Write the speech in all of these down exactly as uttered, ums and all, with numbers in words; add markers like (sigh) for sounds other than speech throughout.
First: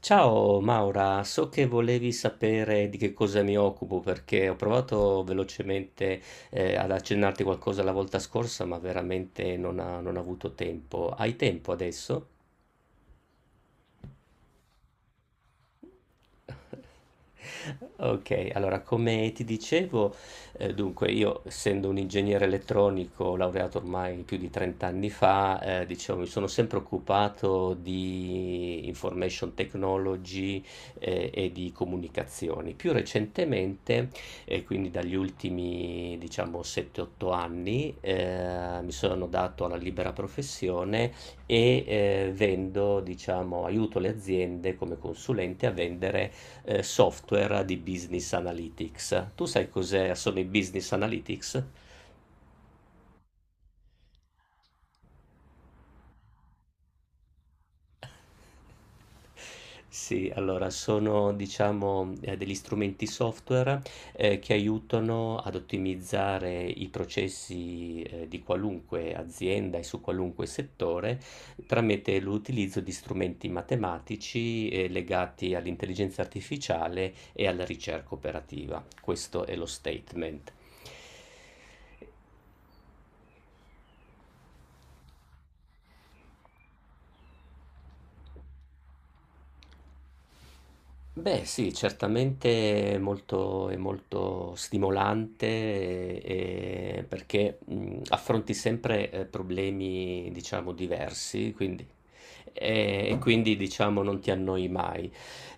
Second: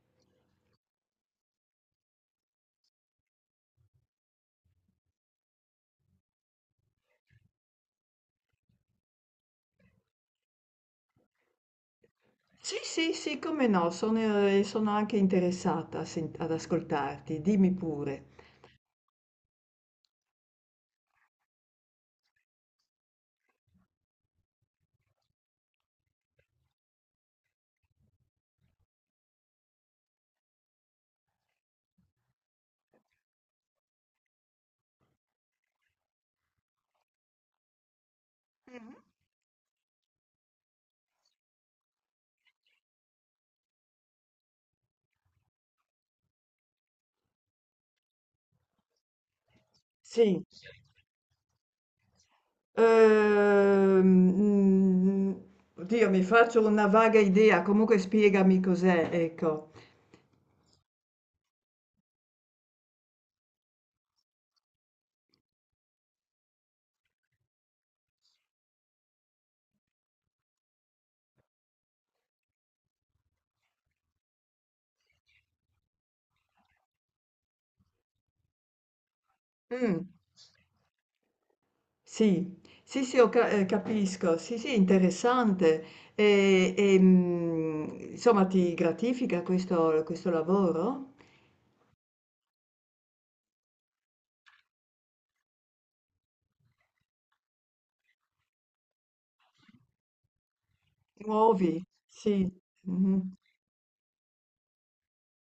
Ciao Maura, so che volevi sapere di che cosa mi occupo perché ho provato velocemente eh, ad accennarti qualcosa la volta scorsa, ma veramente non ha- non ho avuto tempo. Hai tempo adesso? Sì, sì, sì, come no, sono, eh, sono anche interessata a sen- ad ascoltarti, dimmi pure. Ok, allora come ti dicevo, eh, dunque io essendo un ingegnere elettronico laureato ormai più di trenta anni fa, eh, diciamo, mi sono sempre occupato di information technology, eh, e di comunicazioni. Più recentemente, e quindi dagli ultimi diciamo sette otto anni, eh, mi sono dato alla libera professione e eh, vendo, diciamo, aiuto le aziende come consulente a vendere eh, software di business analytics. Tu sai cos'è? Sono Sì, i business analytics? ehm, mm, oddio, mi faccio una vaga idea, comunque spiegami cos'è, ecco. Sì, allora sono diciamo eh, degli strumenti software eh, che aiutano ad ottimizzare i processi eh, di qualunque azienda e su qualunque settore tramite l'utilizzo di strumenti matematici eh, legati all'intelligenza artificiale e alla ricerca operativa. Questo è lo Mm, statement. sì, sì, sì, ho ca- eh, capisco, sì, sì, interessante. E, e, mm, insomma, ti gratifica questo, questo lavoro? Beh, sì, certamente è molto, è molto stimolante e- e perché mh, affronti sempre eh, problemi, diciamo, diversi, Nuovi, quindi, sì. e, e Mhm. quindi, diciamo, non ti annoi mai.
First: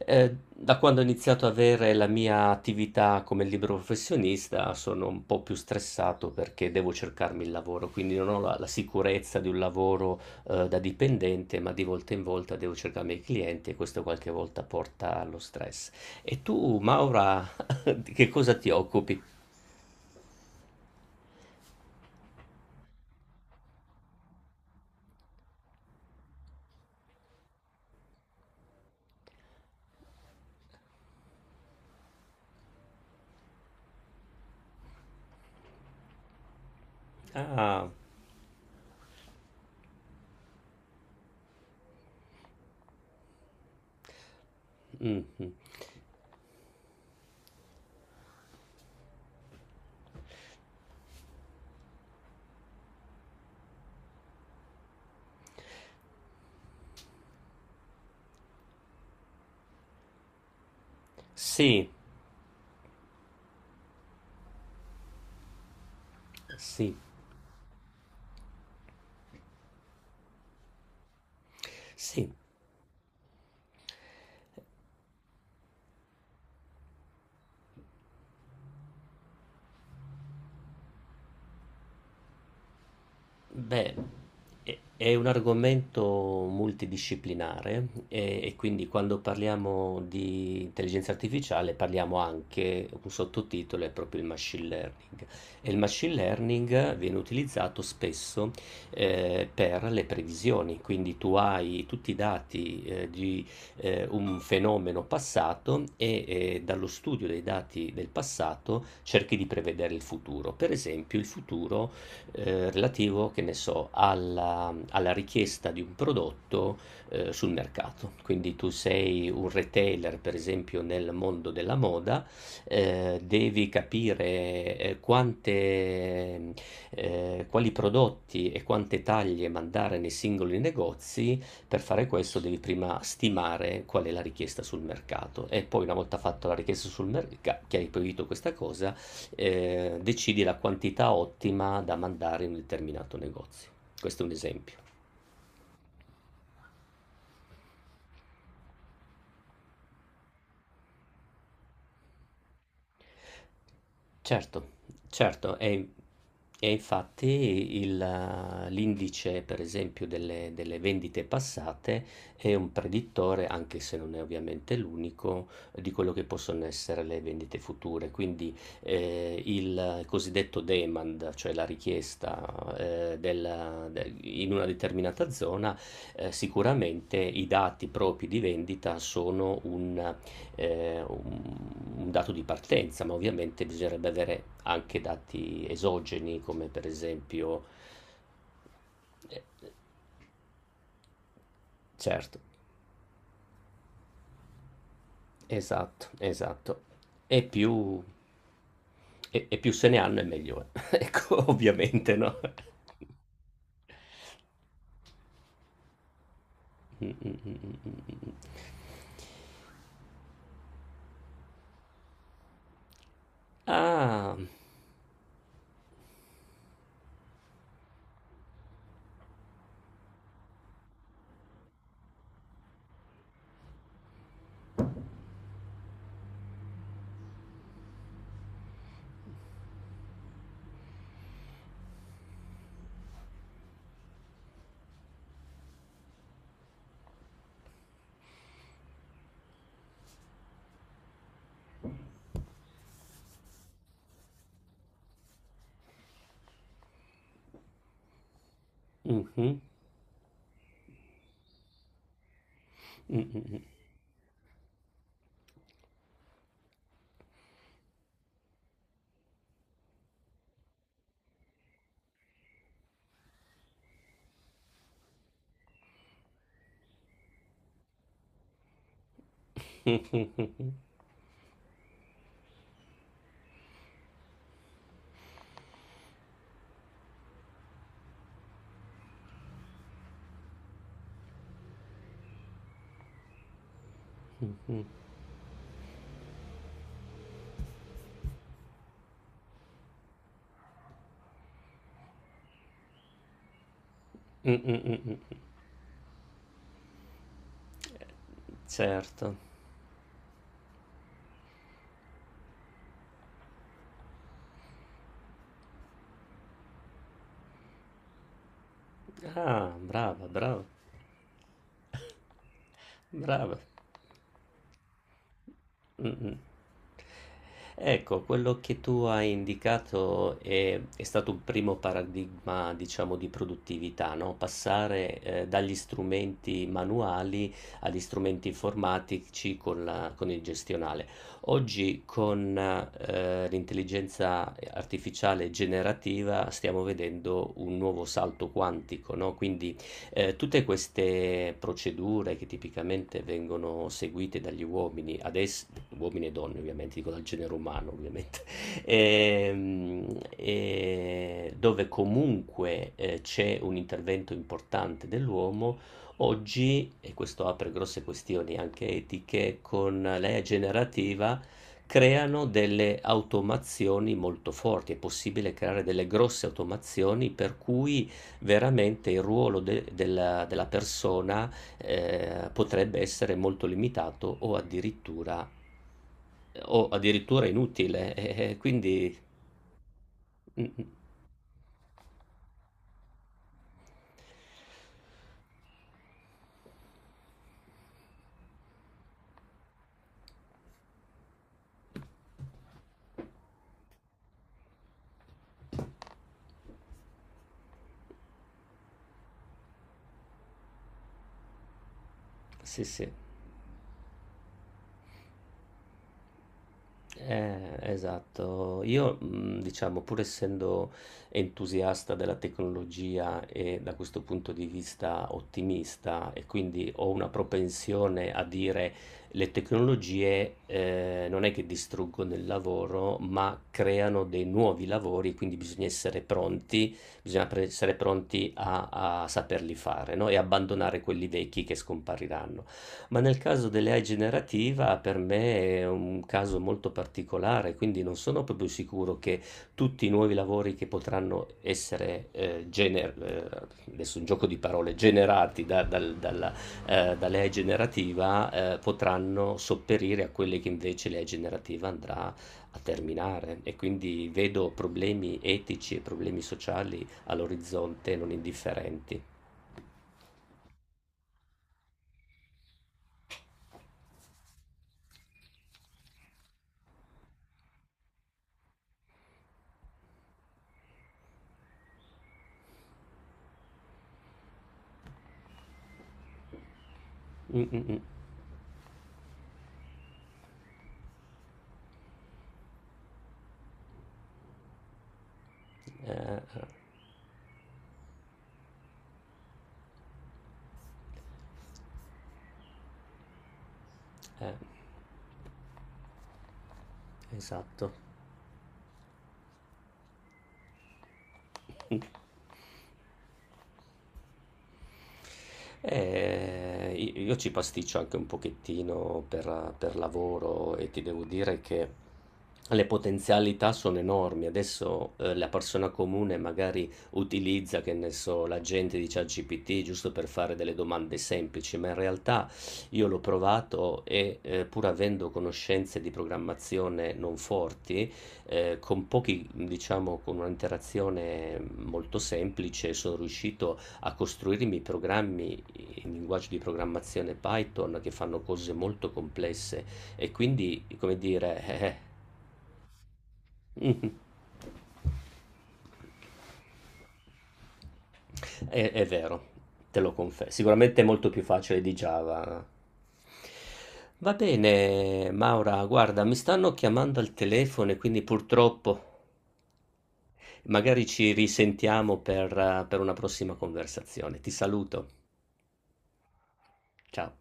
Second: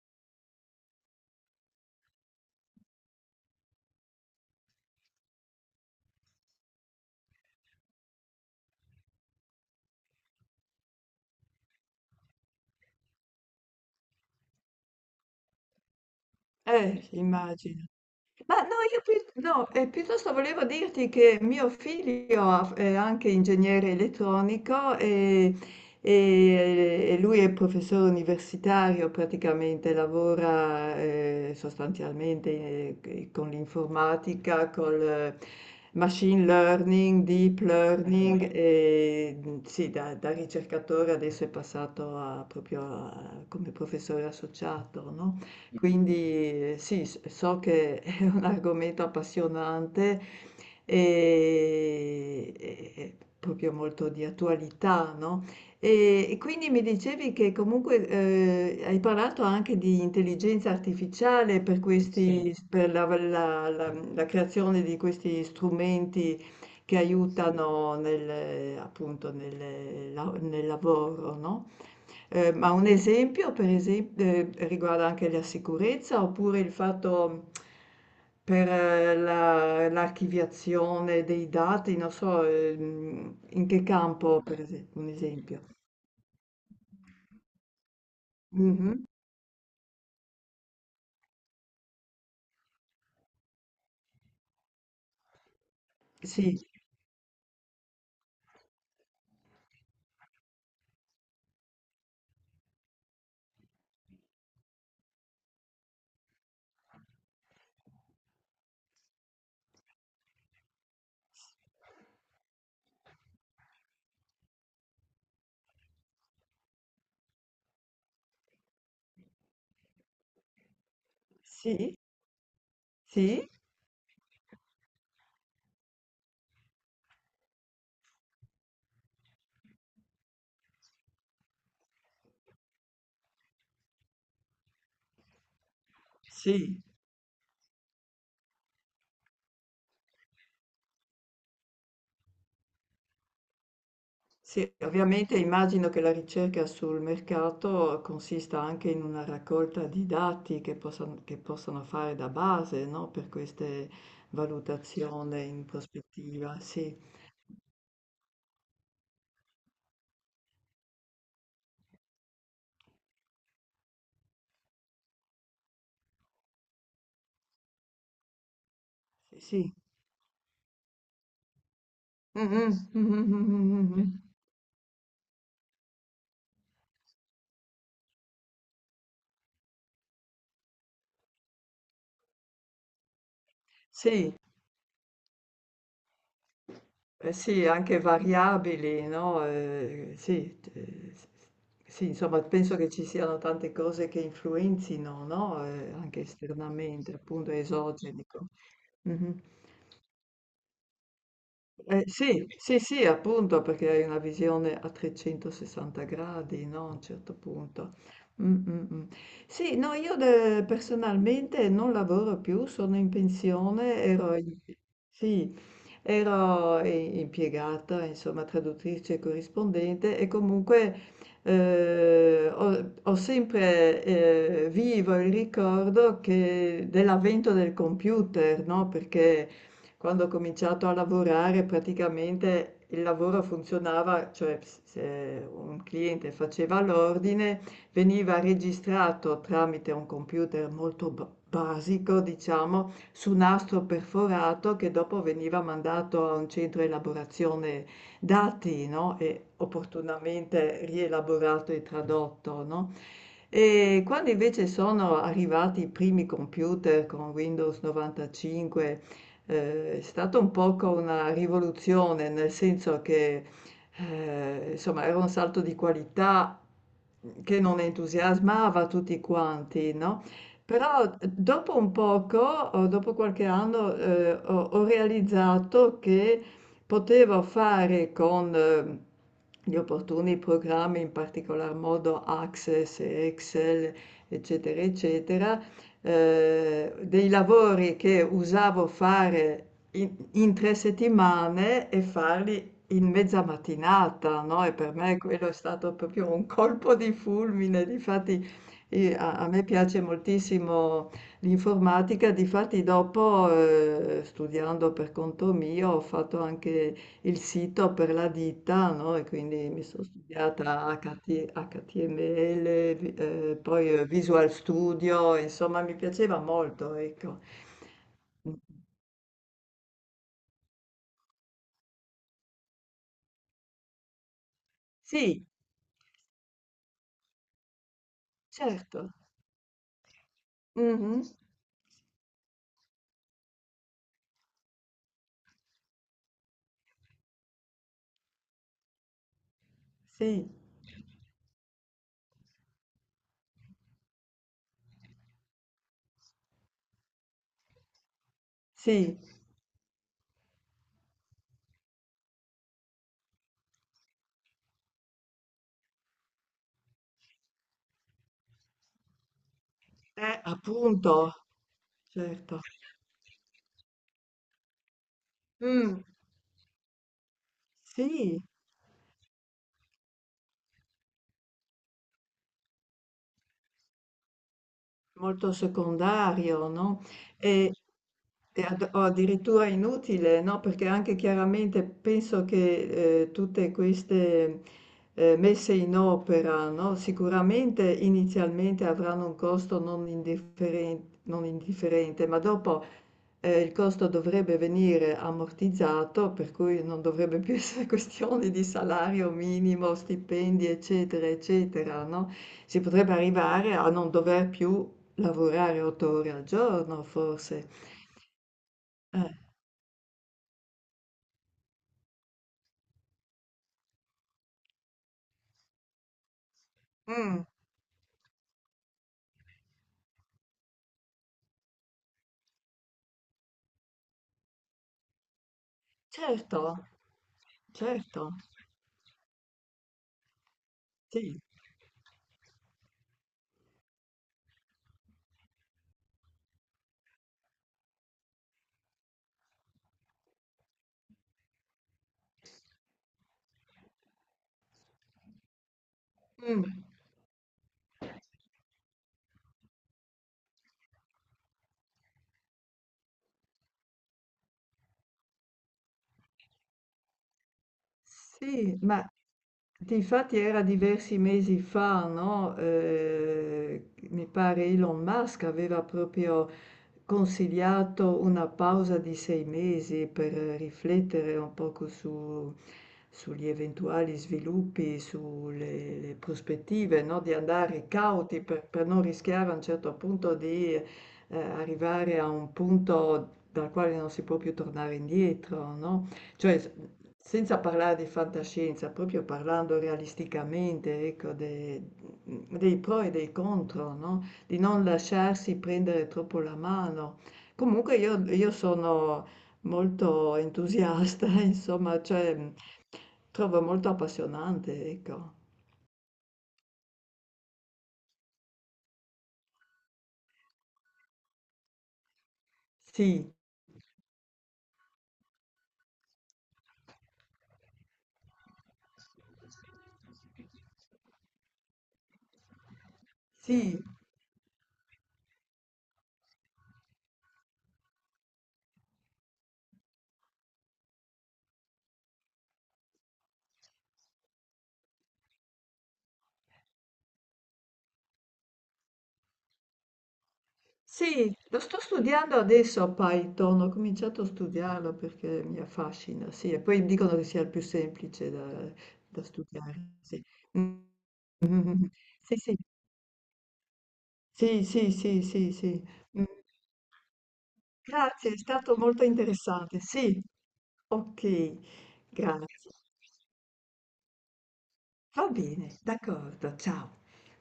Eh, da quando ho iniziato ad avere la mia attività come libero professionista sono un po' più stressato perché devo cercarmi il lavoro, quindi non ho la la sicurezza di un lavoro uhm, da dipendente, ma di volta in volta devo cercarmi i miei clienti e questo qualche volta porta allo stress. E tu, Eh, Maura, immagino. (laughs) di che cosa Ma ti no, io occupi? pi- no, eh, piuttosto volevo dirti che mio figlio ha- è anche ingegnere elettronico e, e- e lui è professore universitario, praticamente lavora eh, sostanzialmente eh, con l'informatica, col machine learning, deep Ah, learning e mm, sì, da, da ricercatore adesso è passato a- proprio a- come professore associato, no? mh-mh. Quindi eh, sì, s- so che (laughs) un argomento appassionante e, e- e proprio molto di attualità, no? E, e quindi mi dicevi che comunque eh, hai parlato anche di intelligenza artificiale per sì, Sì, questi, sì, per la, la- la- la creazione di questi strumenti sì, che aiutano nel, appunto nel, la- nel lavoro, no? sì. Ehm, ma un esempio per esem ehm, riguarda anche la sicurezza oppure il fatto per eh, la l'archiviazione dei dati, non so, ehm, in che Beh, campo per è ese un è un esempio. argomento multidisciplinare e, e quindi Mh-mh. quando parliamo di intelligenza artificiale parliamo anche, un sottotitolo è proprio il machine learning. E il machine Sì. learning viene utilizzato spesso eh, per le previsioni, quindi tu hai tutti i dati eh, di eh, un fenomeno passato e eh, dallo studio dei dati del passato cerchi di prevedere il futuro. Per esempio, il S futuro eh, relativo, che ne so, alla, alla richiesta di un prodotto eh, sul mercato. Quindi tu sei un retailer, per esempio, nel mondo della sì, moda, eh, sì, devi capire eh, quante, eh, quali prodotti e quante taglie mandare nei singoli negozi. Per fare questo devi prima stimare qual è la richiesta sul mercato e poi una volta fatta la sì. richiesta sul mercato, che hai proibito questa cosa, eh, decidi la quantità ottima da mandare in un determinato negozio. Questo è un Sì, esempio. ovviamente immagino che la ricerca sul mercato consista anche in una raccolta di dati che possan- che possono fare da base, no, per queste Certo, valutazioni certo, in e, prospettiva. e Sì, infatti il, eh, l'indice, per esempio, delle, delle vendite passate è un predittore, anche se non è ovviamente l'unico, di quello che possono essere le vendite future. Quindi sì, eh, sì. il cosiddetto demand, cioè la richiesta Mhm, eh, mhm, mhm, della- mhm. de- (laughs) in una determinata zona, eh, sicuramente i dati propri di vendita sono eh, un, un dato di partenza, ma ovviamente bisognerebbe Sì, avere anche dati esogeni, come per eh sì, esempio... anche variabili, no? eh, Eh, sì, eh, s- sì, certo, insomma, penso che ci siano tante cose che influenzino, no? Eh, esatto, anche esatto. esternamente, E appunto più, esogenico. Mhm. e, e più se ne hanno e meglio è. (laughs) Ecco, Eh, ovviamente, no? sì, sì, sì, (laughs) appunto, perché hai una visione a trecentosessanta gradi, no? A un Mm, certo mm, mm, punto. mm, mm. Mm, mm, mm. Sì, no, io de- personalmente non lavoro più, sono in pensione, Ah, ero, in- sì, ero i- impiegata, insomma, traduttrice e corrispondente e comunque eh, ho, ho sempre eh, vivo il ricordo che- dell'avvento del computer, no? Perché quando ho cominciato a lavorare praticamente il lavoro funzionava, cioè s- se un cliente faceva l'ordine, veniva registrato tramite un computer molto ba- basico, diciamo, su nastro perforato che dopo veniva mandato a un centro elaborazione dati, no? E mhm, opportunamente rielaborato e tradotto, no? mm, mm, mm. E quando invece sono arrivati i primi computer con Windows novantacinque, eh, è stata un poco una rivoluzione, nel senso che eh, insomma era un salto di qualità che non entusiasmava tutti (laughs) quanti, no? Mm, Però dopo un poco, o dopo qualche anno, eh, ho, ho realizzato che poteva fare con ehm, gli opportuni programmi, in particolar modo Access e Excel, eccetera, eccetera, eh, dei lavori che usavo fare in, in tre settimane e farli in mezza mattinata, mm, no? E per mm, mm. me quello è stato proprio un colpo di fulmine. Difatti, eh, a, Certo. a me piace moltissimo l'informatica, difatti dopo, ehm, studiando per conto mio, ho fatto anche il sito per la ditta, no, e quindi Ah, mi sono brava, brava, studiata acca ti acca ti emme elle, vi- brava. eh, poi eh, Visual Studio, insomma mi Mh-mh. piaceva molto, ecco. Ecco, quello Mm. che tu hai indicato è è stato un primo paradigma, diciamo, di produttività, no, passare, Sì, ehm, dagli strumenti manuali agli strumenti certo. informatici con la con il gestionale. Mhm. Oggi con, ehm, l'intelligenza, ehm, artificiale generativa stiamo vedendo un nuovo salto quantico, no, quindi eh, Sì, tutte queste procedure che tipicamente vengono seguite dagli uomini, adesso, uomini e donne ovviamente, dico dal genere umano ovviamente, (laughs) sì, ehm, eh, dove comunque eh, c'è un intervento importante dell'uomo, oggi, e questo apre grosse questioni anche etiche, con eh, l'A I generativa appunto, creano certo. delle automazioni molto forti, è possibile creare Mm, delle grosse automazioni per cui sì. veramente il ruolo de della della persona, ehm, potrebbe essere molto limitato o addirittura Molto secondario, o no, addirittura e inutile, (laughs) eh, eh, e ad o quindi addirittura inutile, no, perché mh-mh. anche chiaramente penso che, ehm, tutte queste, ehm, messe in opera, no, sicuramente inizialmente avranno un costo non indifferent non indifferente, ma dopo eh, il costo dovrebbe venire ammortizzato, per cui non dovrebbe più (laughs) essere questione di salario minimo, stipendi, eccetera, eccetera, no? Si Sì, sì. potrebbe arrivare a non dover più lavorare otto ore al giorno, Eh, forse. esatto. Io, Eh, mh, diciamo, pur essendo entusiasta della tecnologia e da questo punto di vista ottimista, e quindi ho una mm, propensione a dire le tecnologie eh, non è che distruggono il lavoro, ma creano dei nuovi lavori, quindi bisogna essere certo, pronti, bisogna pre- essere certo, pronti a, a saperli fare, no? E abbandonare quelli sì. vecchi che scompariranno. Ma nel caso dell'A I generativa per me è un caso molto particolare, quindi non sono proprio sicuro che tutti i nuovi lavori che potranno essere, eh, gener- eh, adesso un gioco di parole, generati da, dal- dalla, Mm. eh, dall'A I generativa, eh, potranno sopperire a quelli che invece l'A I generativa andrà a terminare. E quindi vedo problemi etici e problemi sociali all'orizzonte non Sì, ma indifferenti. difatti era diversi mesi fa, no? Eh, mi pare Elon Musk aveva proprio consigliato una pausa di sei mesi per riflettere un poco su- sugli eventuali sviluppi, sulle le prospettive, no? Di Mm, mm, andare mm. cauti per, per non rischiare a un certo punto di eh, arrivare a un punto dal quale non si può più tornare indietro, no? Eh, Cioè, senza parlare di fantascienza, proprio parlando realisticamente, ecco, de- dei pro e dei contro, no? eh. eh. Di non lasciarsi prendere troppo la mano. Esatto. Comunque io, io sono molto entusiasta, (laughs) insomma, cioè trovo molto appassionante, ecco. Eh, i- io ci pasticcio anche un pochettino per, per lavoro e ti devo dire che le Sì, potenzialità sono enormi. Adesso eh, la persona comune magari utilizza, che ne so, l'agente di ChatGPT giusto per fare delle domande semplici, ma in realtà io l'ho sì, provato e eh, pur avendo conoscenze di programmazione non forti, eh, con pochi, diciamo, con un'interazione molto semplice sono riuscito a costruire i miei programmi in linguaggio di programmazione Python che fanno cose molto complesse e quindi, come sì, lo dire, sto eh, studiando adesso a Python, ho eh, cominciato a studiarlo perché mi affascina, sì, e poi dicono che sia il più semplice da, è, è da vero, studiare, te lo sì. confesso. Mm, Sicuramente è molto più facile di sì, sì, Java. Va sì, sì, sì, bene, sì, Maura, sì. guarda, Mm, mi stanno chiamando al telefono e quindi grazie, è stato molto purtroppo interessante, sì, magari ci ok, risentiamo per, grazie. eh, per una prossima conversazione. Ti saluto. Va bene, d'accordo, ciao. Ciao.